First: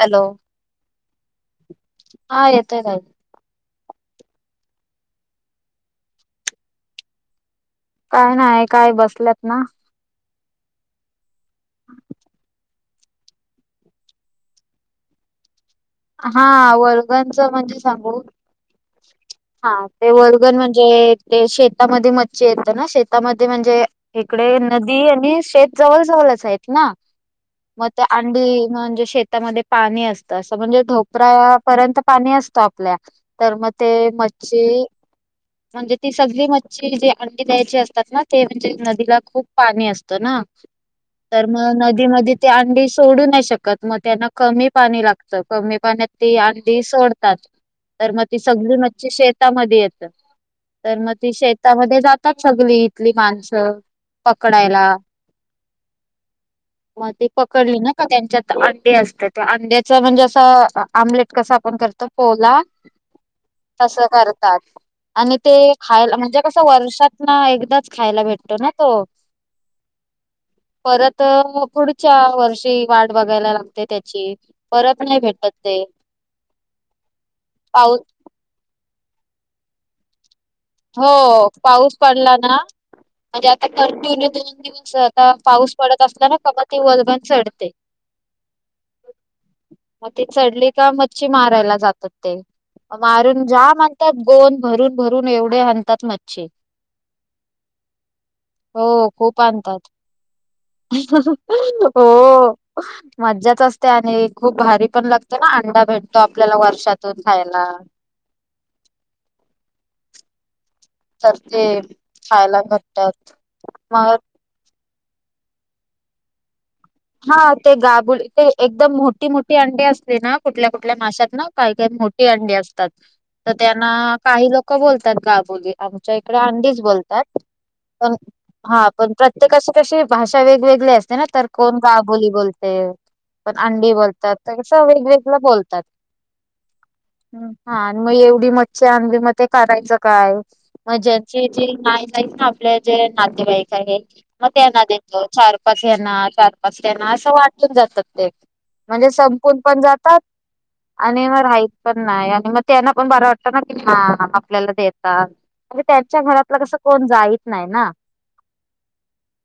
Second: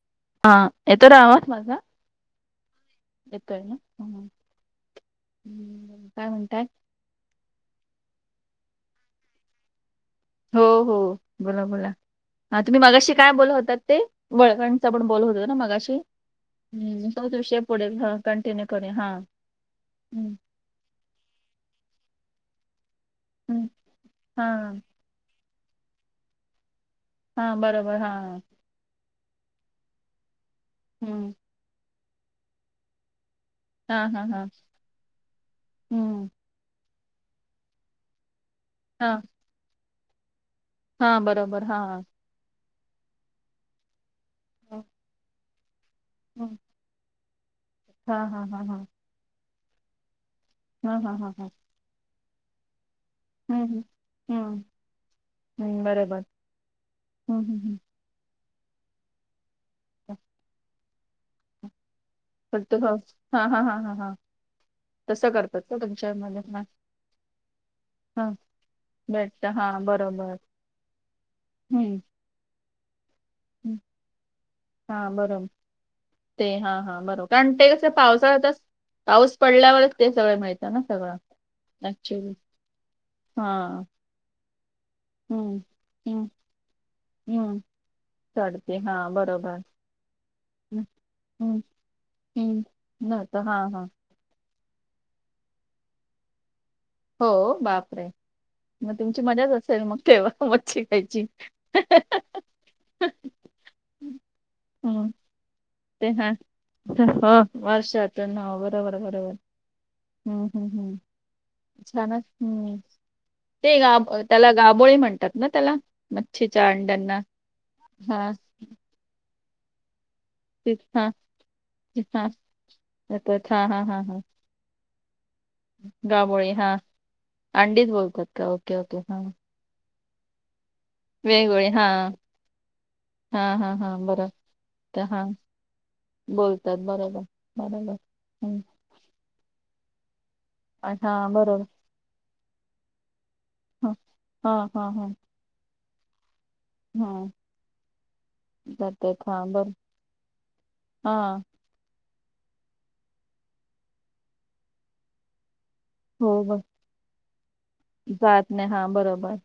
Hello हा येतोय रेआवाज माझा? हा येतोय ताई. येतो ना काय म्हणताय? काय नाही हे काय बसल्यात. हो हो बोला बोला. हा तुम्ही मागाशी काय बोला होतात ते वळवणचा पण बोलत होतो ना मागाशी, हा हं तोच वर्गनच विषय म्हणजे पुडे हा सांगू. कंटिन्यू करुया हा, हा ते हम्म, वर्गन म्हणजे, ते शेतामध्ये मच्छी येतं ना शेतामध्ये हम्म, म्हणजे हा इकडे नदीआणि शेत जवळ जवळच आहेत ना, हा मग बरोबर ते हा अंडी म्हणजे शेतामध्ये पाणी असतं. म्हणजे हम्म, ढोपरा पर्यंत पाणी असतो आपल्या तर मग, हा ते हा हा मच्छी म्हणजे ती हम्म, सगळी मच्छी जे अंडी द्यायची असतात ना. ते म्हणजे हा नदीला खूप पाणी असतं ना हा तर बरोबर मग हा नदीमध्ये ते अंडी सोडू नाही शकत मग त्यांना कमी हम्म, पाणी लागतं कमी पाण्यात ती, हम्म, डी सोडतात तर हा मग ती हा हा सगळी हा मच्छी शेतामध्ये येतात. हा तर हा मग हा ती हा शेतामध्ये जातात सगळी, ली हम्म, माणसं हम्म, हम्म, पकडायला. हम्म, बरोबर मग ते हम्म, हम्म, हम्म. पकडली ना? त्यांच्यात अंडी असतात, अंड्याच म्हणजे असं आमलेट कसं‌ असं जो करतो. हो ना फक्त हा हा हा हा तसं हा करतात. तसं आणि ते करतात का तुमच्या खायला मध्ये म्हणजे हा कसं वर्षात ना एकदाच खायला भेटतो ना तो. भेटतो हा बरोबर. परत हम्म पुढच्या वर्षी वाट बघायला हम्म. लागते त्याची‌. हा बरोबर ते हा हा बरोबर कारण ते कस पाऊस पा पाऊस पडल्यावरच ते सगळे मिळत. हो पाऊस पडला ना, म्हणजे हा आता कटीन्यु दोन दिवस आता हम्म पाऊस पडत हम्म असताना कपाती वजभण हम्म चढते. चढते हा बरोबर. मग ती चढली हम्म का मच्छी हम्म मारायला जातात ते हम्म. नव्हतं मारून हा ज्या हा माण गोन भरून भरून एवढे हणतात मच्छी हो बापरे. मग हो तुमची खूप मजाच असेल आणतात मग तेव्हा मच्छी खायची. हो मज्जाच असते आणि खूप भारी पण हम्म लागते ना अंडा ते भेटतो आपल्याला वर्षातून खायला. त्यां ना बरोबर बरोबर. हम्म हम्म तर ते छान खायला हम्म भेटतात ते गा मग त्याला गाबोळी म्हणतात ना त्याला. मच्छीच्या अंड्यांना हा ते गाबुल हा. ते एकदम मोठी मोठी अंडी असते ना कुठल्या तीच कुठल्या हा माशात ना काही काही मोठी हा अंडी असतात तर येतात हा हा त्यांना हा हा काही लोक का बोलतात गाबोळी. आमच्या इकडे गाबोळी अंडी हा बोलतात अंडीच बोलतात का ओके हा ओके पण प्रत्येक का समोर तशी भाषा वेगवेगळी असते. वेगवेगळे गाबुली बोलते परत अंडी हा बरं बोलतात तर कसं त्या हा वेगवेगळ बोलतात. बोलतात बरोबर ह हा बरोबर आणि मग एवढी हं. मच्छी आणली मग ते करायचं काय? मग हा ज्याची बरोबर ची ना [unintelligible] आपल्या जे नातेवाईक हा आहे मग हा त्यांना हा हा देतो चार पाच यांना, चार-पाच यांना, हा असं वाटून जातात ते म्हणजे जातात हा संपून बरं पण जातात आणि हा मग राहिल पण नाही आणि मग त्यांना पण बरं वाटतं ना की हा आपल्याला देतात. आता त्यांच्या हो बर घरातलं कस कोण जाईत नाही ना. [inaudible] जात नाही हा बरोबर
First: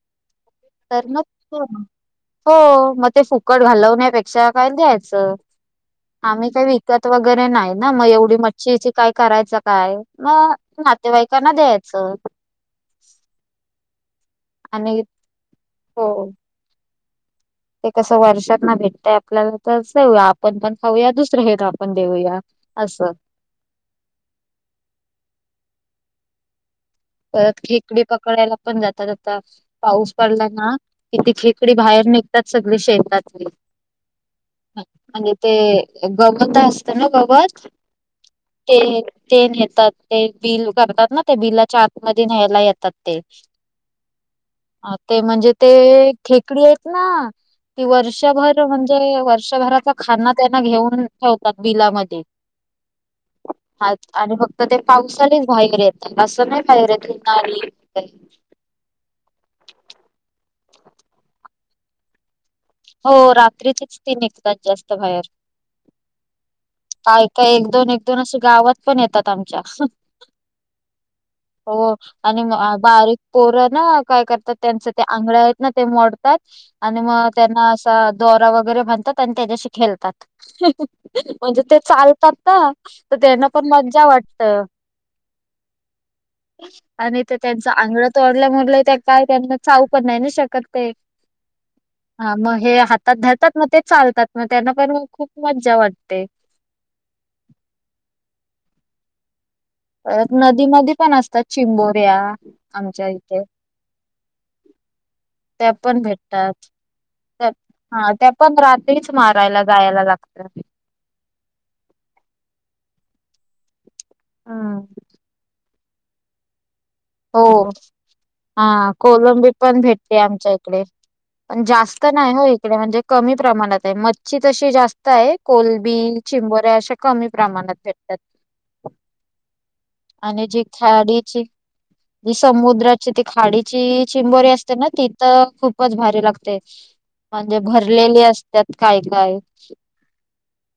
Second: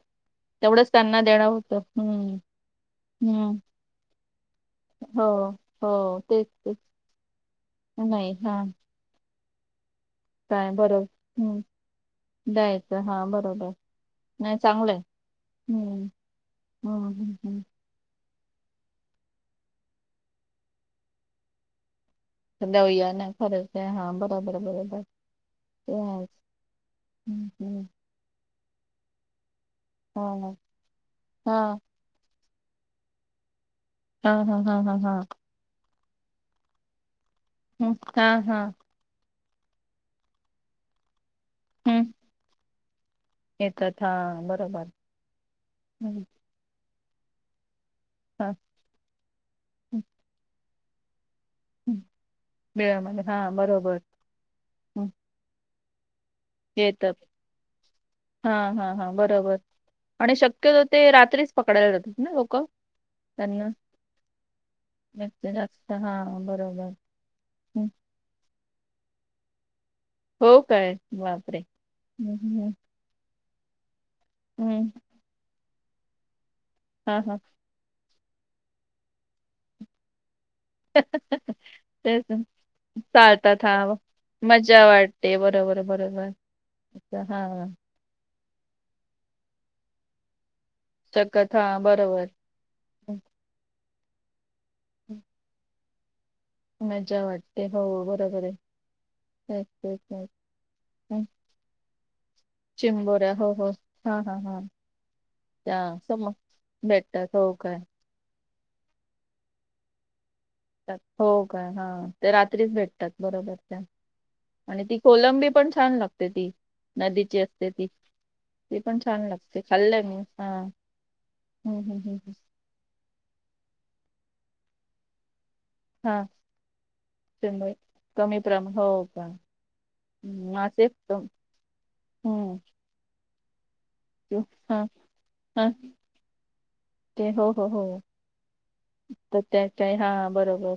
तेवढंच तर त्यांना मग देणं होतं हम्म हो मग ते हम्म फुकट घालवण्यापेक्षा काय हो द्यायचं. हो तेच आम्ही काही तेच विकत वगैरे नाही ना मग नाही एवढी हा मच्छीची काय करायचं काय मग काय बरोबर हम्म नातेवाईकांना द्यायचं. द्यायचं हा बरोबर नाही चांगलंय आणि हो हम्म. ह ह हम्म. ते कसं वर्षात ना भेटतय आपल्याला तर देऊया आपण पण खाऊया दुसर हेला पण देऊया. देवुया असं ना खरच आहे हा बरोबर बरोबर ते. हम्म परत हम्म खेकडी पकडायला पण जातात आता. पाऊस हा पडला ना कि ती खेकडी हा बाहेर निघतात सगळे शेतातली. हा हा हा हा हा. म्हणजे ते गवताच असत ना गवत. [unintelligible] हम् हा हा. ते, ते नेतात, ते बिल काढतात ना ते बिलाच्या हम्म आतमध्ये न्यायला येतात. ते. येतात हा बरोबर ते म्हणजे ते‌ हम्म खेकडी आहेत ना- ते हा वर्षभर म्हणजे वर्षभराचा हम्म, खाना त्यांना घेऊन ठेवतात हम्म. बिलामध्ये बिळामध्ये हा बरोबर आणि फ क्त ते हम्म पावसालीच बाहेर येतात, असं नाही बाहेर येतात येतली [unintelligible] हा हा हा, बरोबर आणि शक्यतो ते रात्रीच पकडायला जातात ना लोकं? हो, रात्रीचीच ती निघतात जास्त बाहेर. जास्त जास्त. हा बरोबर काय त्या एक हम्म. दोन, एक दोन असं गावात पण येतात आमच्या. हो काय बापरे [inaudible] हो हम्म आणि हम्म बारीक पोर ना काय करतात, त्यांच हम्म ते आंगळ आहेत ना ते मोडतात आणि हा मग हा असं दोरा वगैरे बानतात आणि त्याच्याशी खेलतात. म्हणजे ते चालतात तेच ना, तर त्यांना पण मज्जा वाटत. ते बरोबर बरोबर. आणि ते हा त्यांचं आंगळ तोडल्यामुळे ते काय ते त्यांना चाऊ पण नाही न शकत ते. चगत हा भर हा, मग हे हातात धरतात मग ते चालतात, मग त्यांना पण मग खूप मज्जा वाटते. मज्जा वाटते, हो बरोबर आहे. [unintelligible] [inaudible] आ नदीमध्ये पण हं, असतात चिंबोऱ्या. आमच्या चिंबोऱ्या इथे हो हो, हा हा हा. त्या पण भेटतात, भेटतात हो काय हा त्या प पण रात्रीच मारायला जायला लागत. हो काय, हा ते रात्रीच भेटतात बरोबर त्या हम्म आणि ती कोलंबी पण छान लागते ती. नदीची हो, असते ती हा, ती पण छान कोलंबी लागते पण खाल्लंय मी भेटते हा आमच्या इकडे. पण हम्म हम्म जास्त हम्म नाही हम्म. ना इकडे म्हणजे कमी प्रमाणात आहे. मच्छी तशी जास्त आहे, कोल बी, हा चिंबोऱ्या अशा कमी प्रमाणात चिंबोरी भेटत्यात. कमी प्रमाण हो का हम्म, [inaudible] मासे खथाडीची [unintelligible] जी हम्म समुद्राची ती खाडीची चिंबोरी असते हा ना, तिथ हा खूपच भारी लागते. ते हो म्हणजे हो हो भरलेली असत्यात, काय काय. तर त्या काय हां बरोबर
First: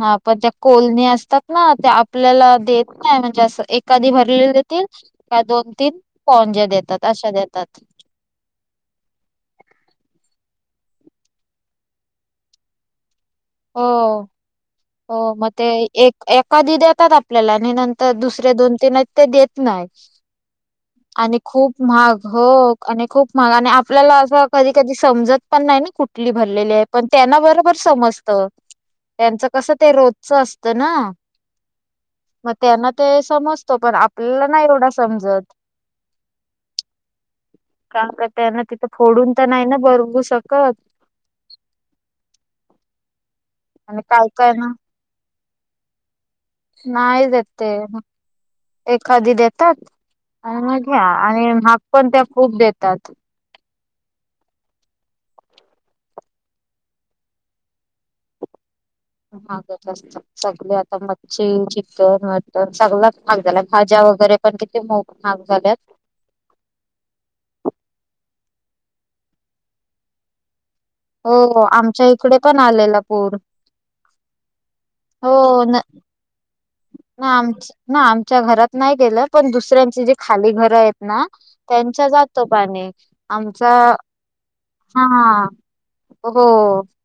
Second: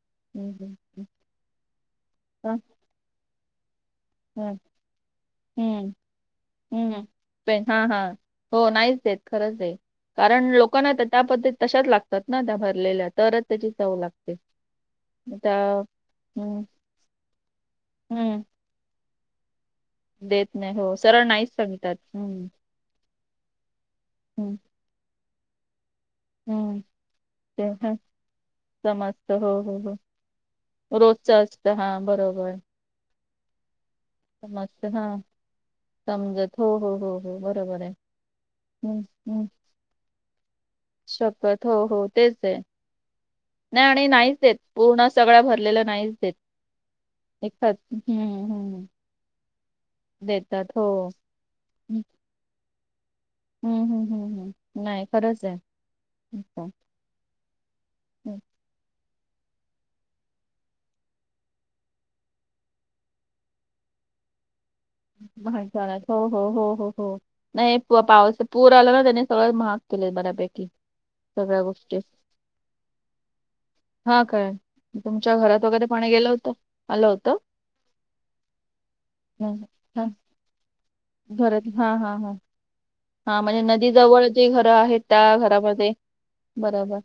हा, पण त्या हं, हं, कोलणी असतात ना त्या आपल्याला देत- नाही असं एखादी भरलेली हं, देतील- का दोन हं, तीन पोज्या देतात अशा देतात. हा, हो नाहीच देत खरंच दे. कारण, लोकांना त्या पद्धतीत तशाच लागतात ना, त्या भरलेल्या तरच त्याची चव हो लागते. हो, मग त्या ते एक हं, एखादी देतात आपल्याला आणि नंतर हं. दुसरे दोन तीन ते देत- नाहीत. देत नाही हो, आणि नाहीच खूप सांगतात. महाग हो हं, आणि खूप महाग आणि आपल्याला असं हं, क- धी समजत पण नाही ना कुठली भरलेली हं. आहे, पण त्यांना ते बरोबर हं, समजत. जत, समजतं. त्यांच हो, कस हो, ते हो. रोजच असत ना, रोजचं असतं. हां, मग बरोबर. त्यांना- ते समजत पण, आपल्याला नाही एवढा समजतं. हां, समजत. समजत. हो, हो, हो, हो. बरोबर आहे. काम करताना तिथं हं, फोडून तर हं. नाही ना बरवू शकत. शकत, हो, हो, तेच आहे आणि नाही काय नाहीच काय देत ना सगळ्या भरलेलं नाहीच देत. नाहीच देत ते, एकटाच हं, हं. एखादी देतात आणि देतात. मग ह्या हो. महाग हं, पण खूप देतात. हं, हं, हं, नाही खरंच आहेच. हम्म हात [inaudible] सगळं आता मच्छी चिकन मटन सगला महाग झाला भाज्या वगैरे पण कि मो महाग झाल्यात हो [inaudible] हो हो हो हो हो नाही पाऊस पूर आला ना त्यानी सगळं महाग केले बऱ्यापैकी, हो सगळ्या गोष्टी. आमच्या इकडे पण आलेला पूर. हा काय हो तुमच्या घरात न वगैरे पाणी गेलं होतं? आलं होतं? आम ना आमच्या घरात नाही गेलं पण हं, दुसऱ्यांची हं. जे खाली घर आहेत, ना घरात हां, त्यांच हां, हां. जात. पाणी हां, म्हणजे आमचा नदीजवळ जी घरं आहेत त्या हाहा घरामध्ये हो‌, बरोबर.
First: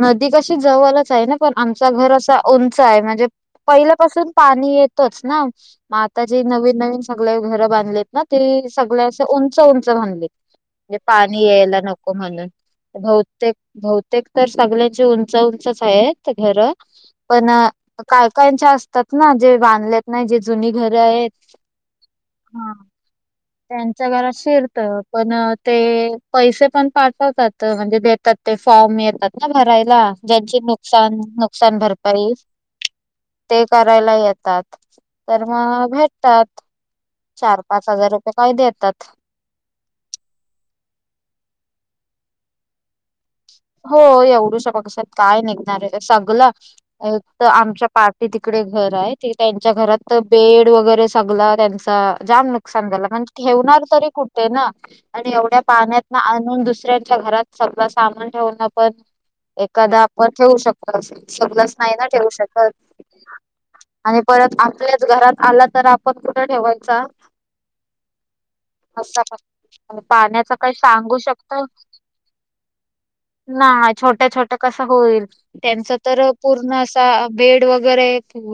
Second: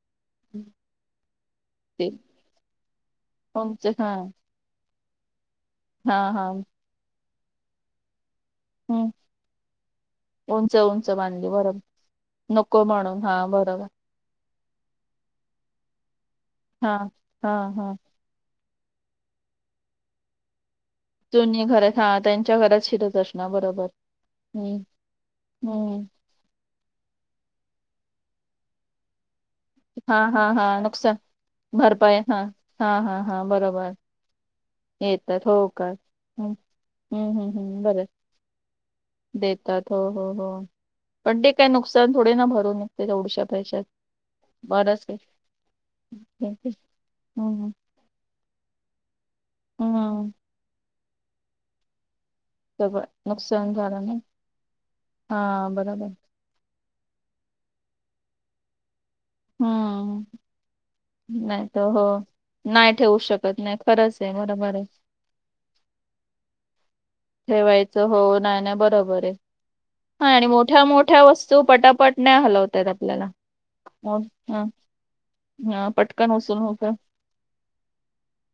नदी कशी जवळच आहे ना, पण आमचा ते घर असा उंच आहे म्हणजे उंच हां, पहिल्यापासून पा येतोच ना म आता हां, जी हां. नवीन नवीन सगळे घर बांधलेत ना ते सगळ हं. असं उंच उंच बाधले. उंच, म्हणजे उंच पाणी बांधली. बरोबर. यायला नको म्हणून, नको म्हणून हा बहतेक बरोबर बहुतेक. तर सगळ्यांची उंच उंचच आहेत घर हा पण हा हा काय लोकांच्या असतात ना जे बांधलेत नाही जे जुनी घर आहेत. श दर्शना [inaudible] त्यांच्या घरात शिरत. पण ते हम्म पैसे पण पाठवतात म्हणजे देतात ते फॉर्म येतात. ना भरायला हा हा ज्यांची हा नुकसान नुकसान भरपाई हा हा हा हा ते बरोबर करायला येतात. तर येतात हो का मग हम्म भेटतात. हम्म हम्म हम्म काय देतात. देतात हो हो हो पण ते काय नुकसान थोडे ना भरून निघते तेवढुश्यान हो येवडूशा बक्षात काय निघणार आहे, सगळं हम्म तर हम्म आमच्या पाटी तिकडे घर आहे. त्यांच्या घरात तर हम्म. बेड वगैरे सगला त्यांचा जाम नक् सगळं [unintelligible] नुकसान ठेवणार झालं तरी ना कुठे ना, आणि एवढ्या हा बरोबर पाण्यात आणून दुसऱ्यांच्या घरात सगळं सामान ठेवणं पण एखाद हम्म आपण ठेवू शकतो, सगळंच तर नाही हो ना ठेवू शकत. नाही ठेवू शकत नाही खरंच आणि आहे परत बरोबर आहे आपल्याच घरात आला तर, आपण कुठं ठेवायचा? ठेवायचं हो. नाही ना असा बरोबर आहे. पण हा आणि पाण्याचा काही मोठ्या सांगू मोठ्या वस्तू, पटापट नाही हलवता येत आपल्याला. नाही मो छोट्या छोट्या ह कसं होईल. ह त्यांच तर पटकन उचलून पूर्ण उचलून असा बेड वगैरे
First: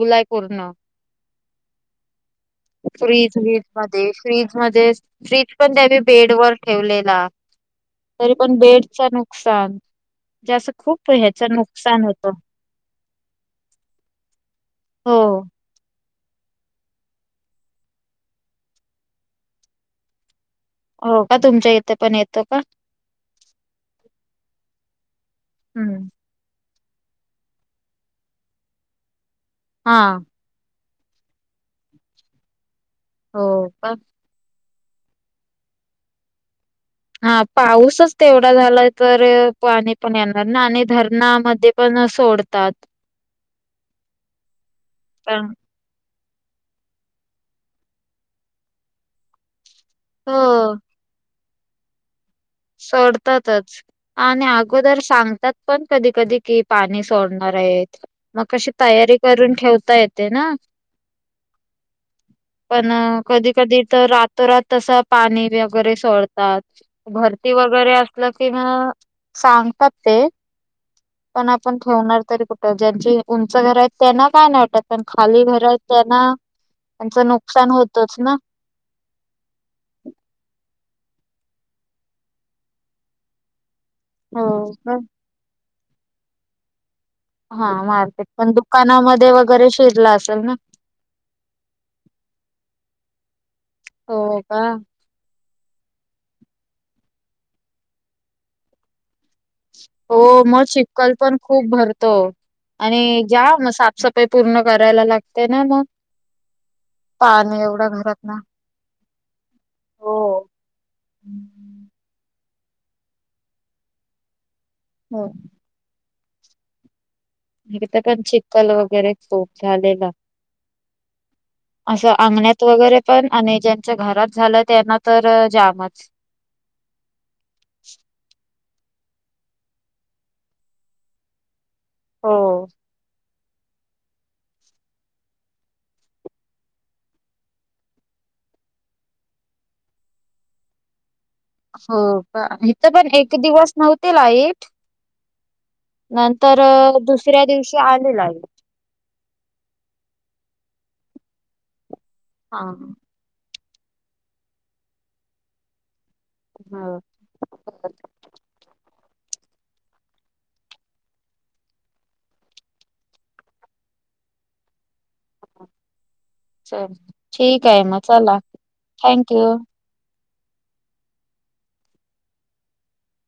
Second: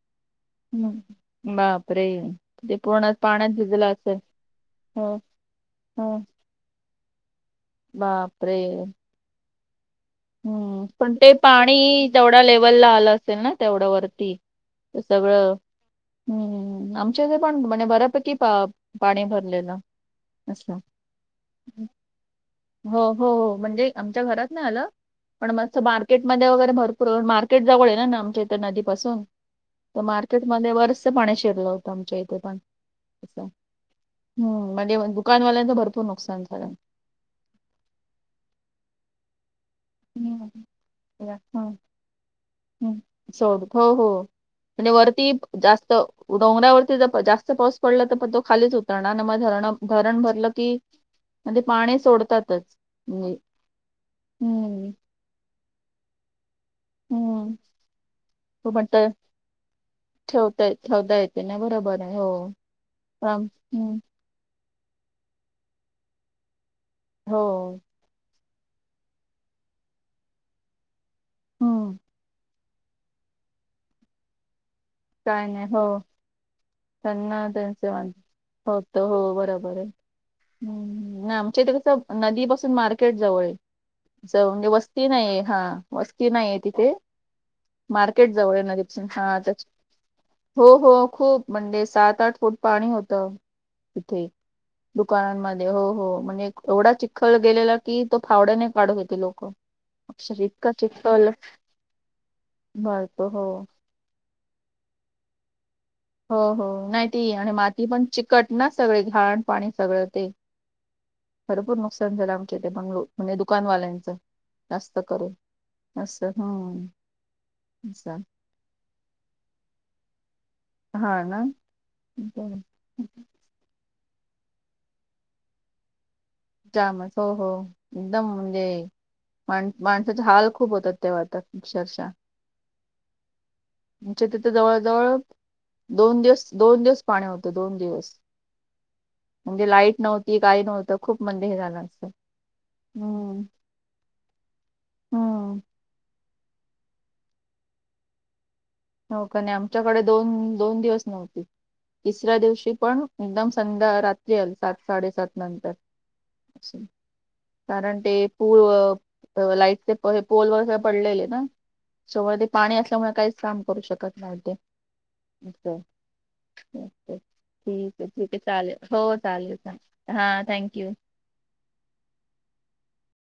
लाईक हम्म, बापरे! ते पूर्णच फ्रीज मध्ये, फ्रीज मध्ये, फ्रीज पण त्यांनी हो बेडवर ठेवलेला. तरी पण बापरे! बेडचं नुकसान. म्हणजे असं हम्म. खूप पण ते ह्याच नुकसान पाणी होतं जेवढ्या लेवलला आलं असेल ना तेवढ्या वरती. हो सगळं हम्म हम्म हम्म., आमच्या इथं पण म्हणजे बऱ्यापैकी पा पाणी भरलेलं. असं. हो का? तुमच्या इथे पण येतो का? हो हो हो. म्हणजे आमच्या घरात नाही आलं, पण मस्त हम्म मार्केट मध्ये वगैरे भरपूर, मार्केट जवळ आहे ना आमच्या इथं नदी पासून. हा तर मार्केट मध्ये बरचसं पाणी शिरलं होतं, आमच्या इथे पण. हो असं. का? हम्म, मध्ये दुकानवाल्यांचं भरपूर नुकसान झालं. हा पाऊसच तेवढा झाला तर, पाणी पण हम्म येणार ना आणि धरणामध्ये हम्म. पण सोड हम्म, सोड हो हो म्हणजे वरती पण जास्त डोंगरावरती जर प जास्त पाऊस पडला, तर पण तो खालीच उतरणार. म धरणं धरण भरलं की, हो म ते पाणी सोडतातच. म्हणजे सोडतातच. आणि हम्म अगोदर सांगतात पण कधी कधी की पाणी सोडणार हम्म आहेत. मग कशी हो पण तर तयारी करून ठेवता येते ना. ठेवता ठेवता येते ना बरोबर आहे हो. पण आम- कधी कधी हम्म. तर, रातो रात तसं पाणी वगैरे सोडतात. भरती हो वगैरे अस ल की मग सांगतात ते. पण आपण हम्म ठेवणार तरी कुठे तर ज्यांची उंच घर आहेत, त्यांना काय नाही वाटतं. पण खाली काय घर नाही आहेत हो त्यांना त्यांचं नुकसान होतंच ना. होतं, हो बरोबर आहे. हम्म. नाही आमच्या इथे कसं, नदीपासून मार्केट जवळ आहे. हो असं म्हणजे का. वस्ती नाहीये, हा वस्ती नाही आहे तिथे. हा मार्केट पण जवळ आहे नदीपासून दुकानामध्ये हा वगैरे त्याच्या, शिरला असेल ना. हो हो खूप मंडे सात, आठ फूट पाणी होत तिथे हो का दुकानांमध्ये, हो हो. म्हणजे एवढा चिखल गेलेला की, तो फावड्याने काढत होते ते लोकं. हो मग चिखल पण खूप भरतो आणि भरतो ज्या हो. म साफ सफाई पूर्ण करायला लागते ना मग. हो हो. नाही ती आणि पाणी माती एवढा पण घरात चिकट ना. सगळे घाण पाणी सगळं ते हो. [unintelligible] ज लामख ते बंगलोर, म्हणजे दुकानवाल्यांचं जास्त हो करून असं हा. इथं पण चिकखल वगैरे खूप झालेला. हा ना. [inaudible] असं एकदम अंगण्यात वगैरे पण आणि ज घरात झालं त्यांना तर जामच. जामच हो हो एकदम म्हणजे माण माणसाचे हाल खूप होतात तेव्हा तर. अक्षरशा. हो [inaudible] आमच्या तिथे जवळ-जवळ दोन दिवस, दोन दिवस पाणी होतं दोन दिवस. म्हणजे लाईट नव्हती, काही नव्हतं खूप म्हणजे हे झाल हो का इथं पण एक दिवस नव्हते लाईट. हम्म नंतर दुसऱ्या दिवशी आली लाईट. होका नाही आमच्याकडे दोन-दोन दिवस नव्हते तिसऱ्या हा दिवशी पण एकदम संध्या रात्री आल सात-साडेसात नंतर. हो कारण ते पूल अ लाईटचे पोल वगैरे पडलेले ना. सगळं ते पाणी असल्यामुळे काहीच काम करू शकत नव्हते. [unintelligible] चल ठीक मग आहे, ठीक आहे चला चालेल हो थँक यू. चालेल हा थँक यू.